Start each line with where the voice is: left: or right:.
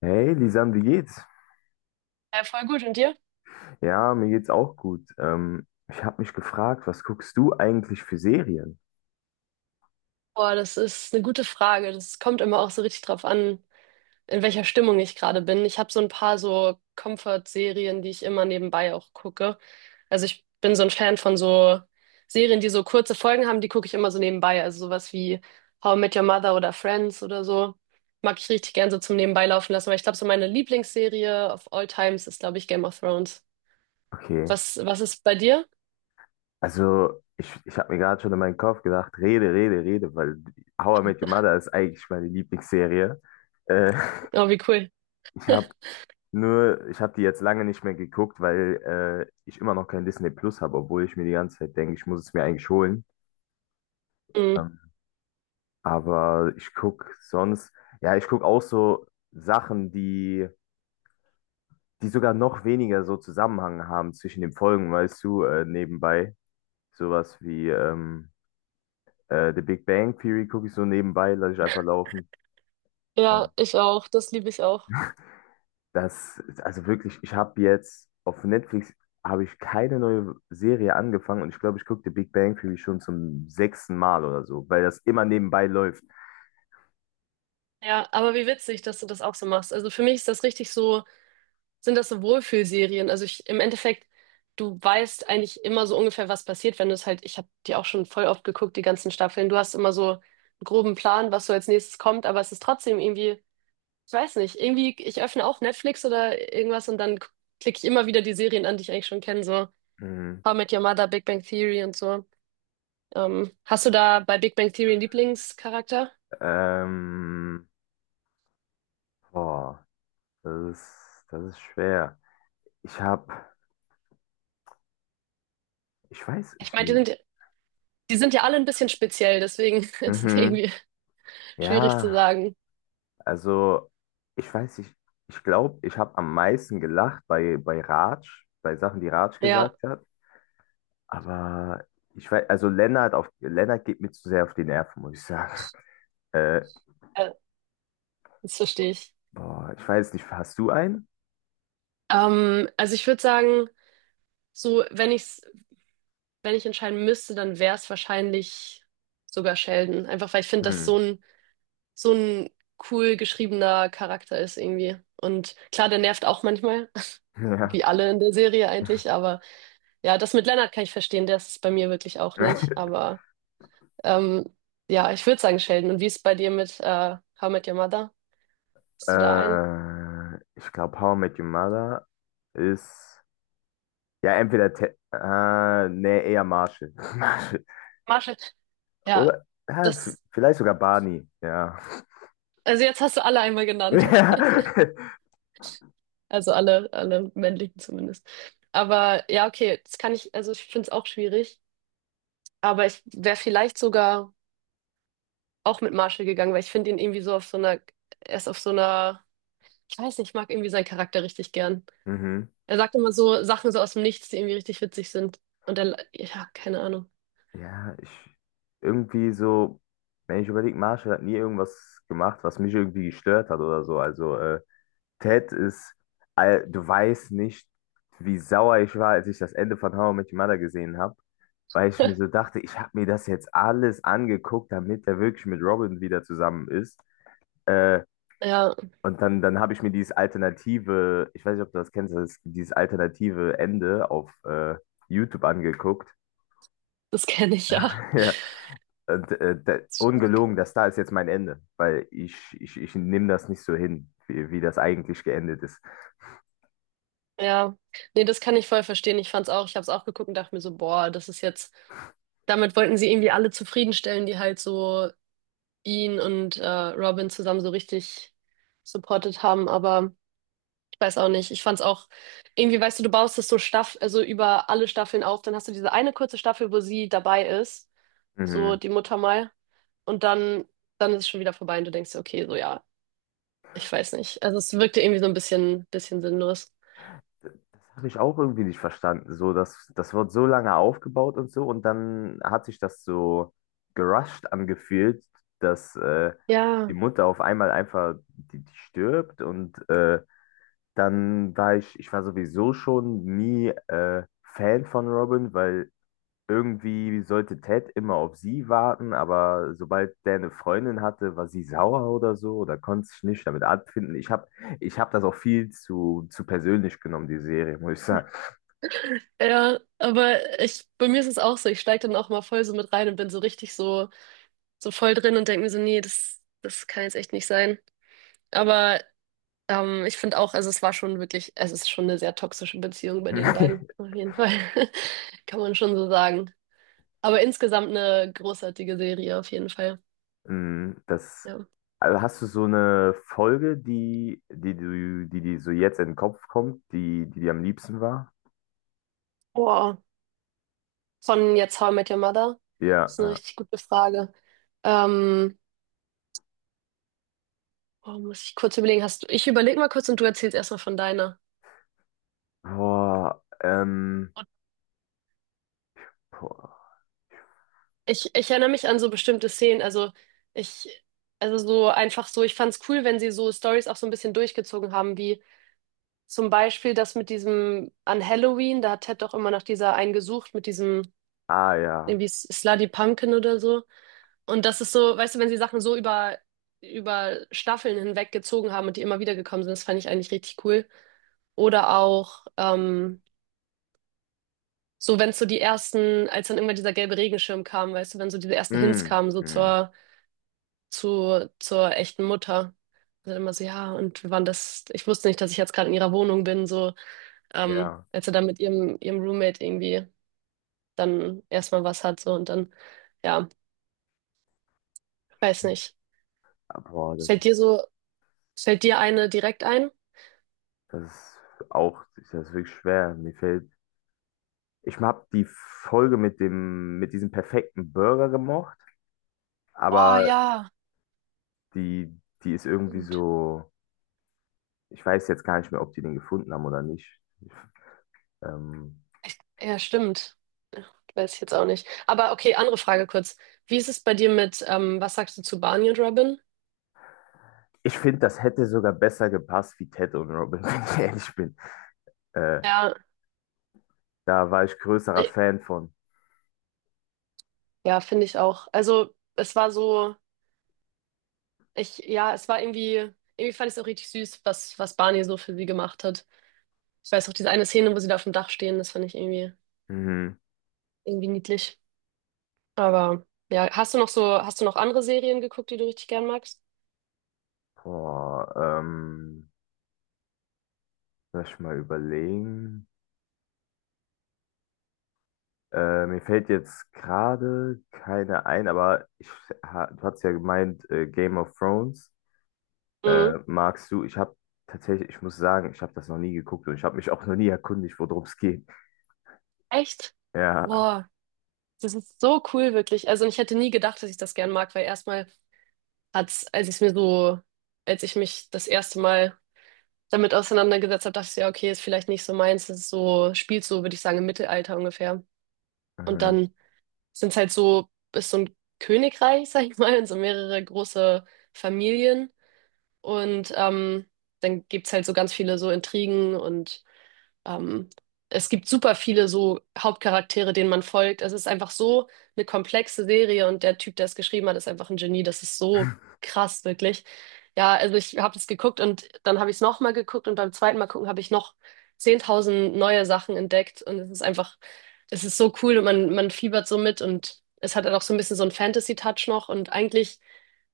left: Hey, Lisan, wie geht's?
right: Ja, voll gut. Und dir?
left: Ja, mir geht's auch gut. Ich habe mich gefragt, was guckst du eigentlich für Serien?
right: Boah, das ist eine gute Frage. Das kommt immer auch so richtig drauf an, in welcher Stimmung ich gerade bin. Ich habe so ein paar so Comfort-Serien, die ich immer nebenbei auch gucke. Also ich bin so ein Fan von so Serien, die so kurze Folgen haben, die gucke ich immer so nebenbei. Also sowas wie How I Met Your Mother oder Friends oder so. Mag ich richtig gern so zum Nebenbei laufen lassen. Aber ich glaube, so meine Lieblingsserie of all times ist, glaube ich, Game of Thrones.
left: Okay,
right: Was ist bei dir?
left: also ich habe mir gerade schon in meinen Kopf gedacht, rede, rede, rede, weil How I Met Your Mother ist eigentlich meine Lieblingsserie. Äh,
right: Oh, wie cool.
left: Ich habe die jetzt lange nicht mehr geguckt, weil ich immer noch kein Disney Plus habe, obwohl ich mir die ganze Zeit denke, ich muss es mir eigentlich holen.
right: Mhm.
left: Ähm, aber ich guck sonst, ja, ich guck auch so Sachen, die sogar noch weniger so Zusammenhang haben zwischen den Folgen, weißt du, nebenbei. Sowas wie The Big Bang Theory gucke ich so nebenbei, lasse ich einfach laufen. Äh,
right: Ja, ich auch. Das liebe ich auch.
left: Das ist also wirklich, ich habe jetzt auf Netflix habe ich keine neue Serie angefangen und ich glaube, ich gucke The Big Bang Theory schon zum sechsten Mal oder so, weil das immer nebenbei läuft.
right: Ja, aber wie witzig, dass du das auch so machst. Also für mich ist das richtig so, sind das so Wohlfühlserien. Also ich, im Endeffekt, du weißt eigentlich immer so ungefähr, was passiert, wenn du es halt, ich habe die auch schon voll oft geguckt, die ganzen Staffeln. Du hast immer so einen groben Plan, was so als nächstes kommt, aber es ist trotzdem irgendwie, ich weiß nicht, irgendwie, ich öffne auch Netflix oder irgendwas und dann klicke ich immer wieder die Serien an, die ich eigentlich schon kenne, so
left: Mhm.
right: How I Met Your Mother, Big Bang Theory und so. Hast du da bei Big Bang Theory einen Lieblingscharakter?
left: Ähm, Boah, das ist schwer. Ich habe, ich weiß,
right: Ich
left: ich,
right: meine, die sind ja alle ein bisschen speziell, deswegen ist es
left: mhm,
right: irgendwie schwierig zu
left: ja.
right: sagen.
left: Also, ich weiß nicht, ich glaube, ich habe am meisten gelacht bei Raj, bei Sachen, die Raj
right: Ja,
left: gesagt hat. Aber ich weiß, also Lennart geht mir zu sehr auf die Nerven, muss ich sagen. Äh,
right: äh, das verstehe ich.
left: Boah, ich weiß nicht, hast du einen?
right: Also ich würde sagen, so wenn ich entscheiden müsste, dann wäre es wahrscheinlich sogar Sheldon. Einfach weil ich finde, dass
left: Hm,
right: so ein cool geschriebener Charakter ist irgendwie. Und klar, der nervt auch manchmal,
left: ja.
right: wie alle in der Serie eigentlich. Aber ja, das mit Leonard kann ich verstehen, der ist es bei mir wirklich auch nicht. Aber ähm, ja, ich würde sagen Sheldon. Und wie ist es bei dir mit How I Met Your Mother? Hast du da einen?
left: Ich glaube, How I Met Your Mother ist, ja, entweder, Te nee, eher Marshall. Marshall.
right: Marshall. Ja,
left: Oder, ja,
right: das,
left: vielleicht sogar Barney, ja.
right: also jetzt hast du alle einmal genannt. Also alle männlichen zumindest. Aber ja, okay, das kann ich, also ich finde es auch schwierig. Aber ich wäre vielleicht sogar auch mit Marshall gegangen, weil ich finde ihn irgendwie so auf so einer, er ist auf so einer, ich weiß nicht, ich mag irgendwie seinen Charakter richtig gern.
left: Ja. Mhm.
right: Er sagt immer so Sachen so aus dem Nichts, die irgendwie richtig witzig sind. Und er, ja, keine Ahnung.
left: Ja, ich irgendwie so, wenn ich überlege, Marshall hat nie irgendwas gemacht, was mich irgendwie gestört hat oder so. Also Ted ist, du weißt nicht, wie sauer ich war, als ich das Ende von How I Met Your Mother gesehen habe, weil ich mir so dachte, ich habe mir das jetzt alles angeguckt, damit er wirklich mit Robin wieder zusammen ist. Äh,
right: Ja,
left: und dann, dann habe ich mir dieses alternative, ich weiß nicht, ob du das kennst, das, dieses alternative Ende auf YouTube angeguckt.
right: das kenne ich ja.
left: Und, da, ungelogen, das da ist jetzt mein Ende, weil ich nehme das nicht so hin, wie das eigentlich geendet ist.
right: Ja, nee, das kann ich voll verstehen. Ich fand's auch, ich hab's auch geguckt und dachte mir so, boah, das ist jetzt, damit wollten sie irgendwie alle zufriedenstellen, die halt so ihn und Robin zusammen so richtig supportet haben, aber ich weiß auch nicht. Ich fand's auch, irgendwie, weißt du, du baust das so Staff, also über alle Staffeln auf, dann hast du diese eine kurze Staffel, wo sie dabei ist, so
left: Mhm.
right: die Mutter mal, und dann ist es schon wieder vorbei und du denkst, dir, okay, so ja, ich weiß nicht. Also es wirkte irgendwie so ein bisschen sinnlos.
left: Das habe ich auch irgendwie nicht verstanden. So, das wird so lange aufgebaut und so, und dann hat sich das so gerusht angefühlt, dass die
right: Ja.
left: Mutter auf einmal einfach die stirbt und dann war ich, ich war sowieso schon nie Fan von Robin, weil irgendwie sollte Ted immer auf sie warten, aber sobald der eine Freundin hatte, war sie sauer oder so oder konnte sich nicht damit abfinden. Ich hab das auch viel zu persönlich genommen, die Serie, muss ich sagen.
right: Ja, aber ich, bei mir ist es auch so, ich steige dann auch mal voll so mit rein und bin so richtig so, so voll drin und denke mir so, nee, das kann jetzt echt nicht sein. Aber ich finde auch, also es war schon wirklich, es ist schon eine sehr toxische Beziehung bei den beiden, auf jeden Fall. Kann man schon so sagen. Aber insgesamt eine großartige Serie, auf jeden Fall.
left: Mm, das,
right: Ja.
left: also hast du so eine Folge, die so jetzt in den Kopf kommt, die dir am liebsten war?
right: Boah, von jetzt How I Met Your Mother? Das
left: Ja.
right: ist eine
left: Ja.
right: richtig gute Frage. Ähm, boah, muss ich kurz überlegen, hast du, ich überlege mal kurz und du erzählst erstmal von deiner.
left: Boah, boah.
right: Ich erinnere mich an so bestimmte Szenen. Ich, also so einfach so, ich fand's cool, wenn sie so Stories auch so ein bisschen durchgezogen haben, wie zum Beispiel das mit diesem an Halloween, da hat Ted doch immer nach dieser einen gesucht, mit diesem
left: Ah ja.
right: irgendwie Slutty Pumpkin oder so. Und das ist so, weißt du, wenn sie Sachen so über Staffeln hinweg gezogen haben und die immer wieder gekommen sind, das fand ich eigentlich richtig cool. Oder auch so, wenn so die ersten, als dann irgendwann dieser gelbe Regenschirm kam, weißt du, wenn so diese ersten Hints
left: Mm,
right: kamen, so
left: mm,
right: zur echten Mutter. Also immer so, ja, und wir waren das, ich wusste nicht, dass ich jetzt gerade in ihrer Wohnung bin, so,
left: ja.
right: als er dann mit ihrem Roommate irgendwie dann erstmal was hat, so, und dann, ja, weiß nicht.
left: Ah, boah, das
right: Fällt dir
left: ist.
right: so, Fällt dir eine direkt ein?
left: Das ist auch, das ist wirklich schwer. Mir fällt. Ich habe die Folge mit dem, mit diesem perfekten Burger gemocht,
right: Oh
left: aber
right: ja,
left: die, die ist irgendwie
right: stimmt.
left: so. Ich weiß jetzt gar nicht mehr, ob die den gefunden haben oder nicht. Ich, ähm,
right: Echt? Ja, stimmt. Ja, weiß ich jetzt auch nicht. Aber okay, andere Frage kurz. Wie ist es bei dir mit, was sagst du zu Barney und Robin?
left: ich finde, das hätte sogar besser gepasst wie Ted und Robin, wenn ich ehrlich bin. Äh,
right: Ja,
left: Da war ich größerer
right: äh,
left: Fan von.
right: ja, finde ich auch. Also, es war so. Ich, ja, es war irgendwie, irgendwie fand ich es auch richtig süß, was Barney so für sie gemacht hat. Ich weiß auch diese eine Szene, wo sie da auf dem Dach stehen, das fand ich irgendwie,
left: Mhm.
right: irgendwie niedlich. Aber ja, hast du noch so, hast du noch andere Serien geguckt, die du richtig gern magst?
left: Boah, ähm, lass ich mal überlegen. Mir fällt jetzt gerade keine ein, aber ich, ha, du hast ja gemeint, Game of Thrones
right: Mhm.
left: magst du. Ich habe tatsächlich, ich muss sagen, ich habe das noch nie geguckt und ich habe mich auch noch nie erkundigt, worum es geht.
right: Echt?
left: Ja,
right: Boah, das ist so cool, wirklich. Also, und ich hätte nie gedacht, dass ich das gern mag, weil erstmal hat's, als ich mich das erste Mal damit auseinandergesetzt habe, dachte ich, so, ja, okay, ist vielleicht nicht so meins, das ist so, spielt so, würde ich sagen, im Mittelalter ungefähr. Und
left: mhm.
right: dann sind halt so, ist so ein Königreich, sag ich mal, und so mehrere große Familien. Und dann gibt's halt so ganz viele so Intrigen und ähm, es gibt super viele so Hauptcharaktere, denen man folgt. Es ist einfach so eine komplexe Serie und der Typ, der es geschrieben hat, ist einfach ein Genie. Das ist so krass, wirklich. Ja, also ich habe es geguckt und dann habe ich es nochmal geguckt und beim zweiten Mal gucken habe ich noch 10.000 neue Sachen entdeckt und es ist einfach, es ist so cool und man fiebert so mit und es hat dann auch so ein bisschen so einen Fantasy-Touch noch und eigentlich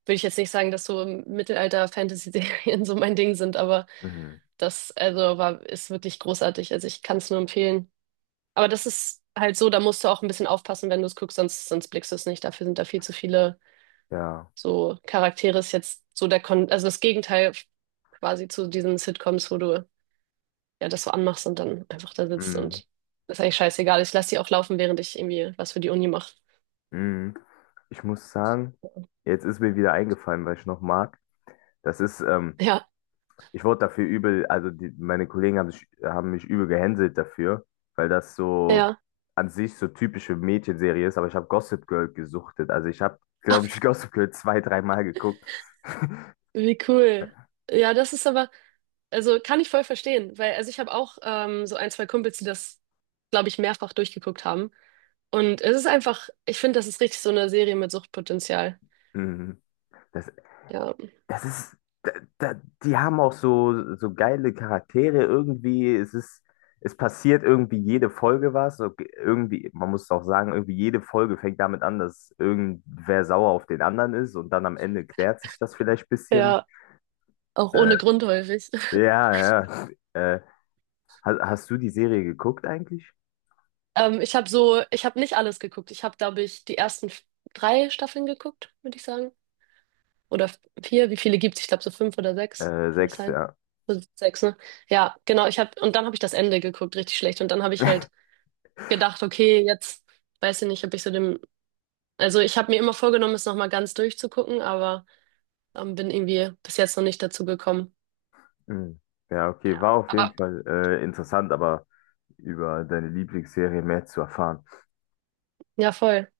right: würde ich jetzt nicht sagen, dass so Mittelalter-Fantasy-Serien so mein Ding sind, aber
left: Mhm.
right: das also war, ist wirklich großartig. Also ich kann es nur empfehlen. Aber das ist halt so, da musst du auch ein bisschen aufpassen, wenn du es guckst, sonst blickst du es nicht. Dafür sind da viel zu viele
left: Ja,
right: so Charaktere. Ist jetzt so der Kon also das Gegenteil quasi zu diesen Sitcoms, wo du ja das so anmachst und dann einfach da sitzt
left: mhm.
right: und das ist eigentlich scheißegal. Ich lasse die auch laufen, während ich irgendwie was für die Uni mache.
left: Mhm. Ich muss sagen, jetzt ist mir wieder eingefallen, weil ich noch mag. Das ist
right: Ja,
left: ich wurde dafür übel, also die, meine Kollegen haben mich übel gehänselt dafür, weil das so
right: ja.
left: an sich so typische Mädchenserie ist, aber ich habe Gossip Girl gesuchtet. Also ich habe, glaube ich, Gossip Girl zwei, dreimal geguckt.
right: Wie cool. Ja, das ist aber, also kann ich voll verstehen, weil also ich habe auch so ein, zwei Kumpels, die das, glaube ich, mehrfach durchgeguckt haben. Und es ist einfach, ich finde, das ist richtig so eine Serie mit Suchtpotenzial.
left: Mhm. Das,
right: Ja,
left: das ist, da, da, die haben auch so, so geile Charaktere irgendwie. Es ist, es passiert irgendwie jede Folge was. So, irgendwie, man muss auch sagen, irgendwie jede Folge fängt damit an, dass irgendwer sauer auf den anderen ist und dann am Ende klärt sich das vielleicht ein bisschen.
right: ja, auch
left: Äh,
right: ohne Grund häufig.
left: Ja, ja. Äh, hast du die Serie geguckt eigentlich?
right: Ich habe so, ich habe nicht alles geguckt. Ich habe, glaube ich, die ersten drei Staffeln geguckt, würde ich sagen. Oder vier, wie viele gibt's? Ich glaube, so fünf oder sechs. Kann das
left: Sechs,
right: sein?
left: ja.
right: So sechs, ne? Ja, genau. Ich habe, und dann habe ich das Ende geguckt, richtig schlecht. Und dann habe ich halt gedacht, okay, jetzt weiß ich nicht, ob ich so dem, also ich habe mir immer vorgenommen, es nochmal ganz durchzugucken, aber bin irgendwie bis jetzt noch nicht dazu gekommen.
left: Hm. Ja, okay,
right: Ja.
left: war auf jeden
right: Aber
left: Fall interessant, aber über deine Lieblingsserie mehr zu erfahren.
right: ja, voll.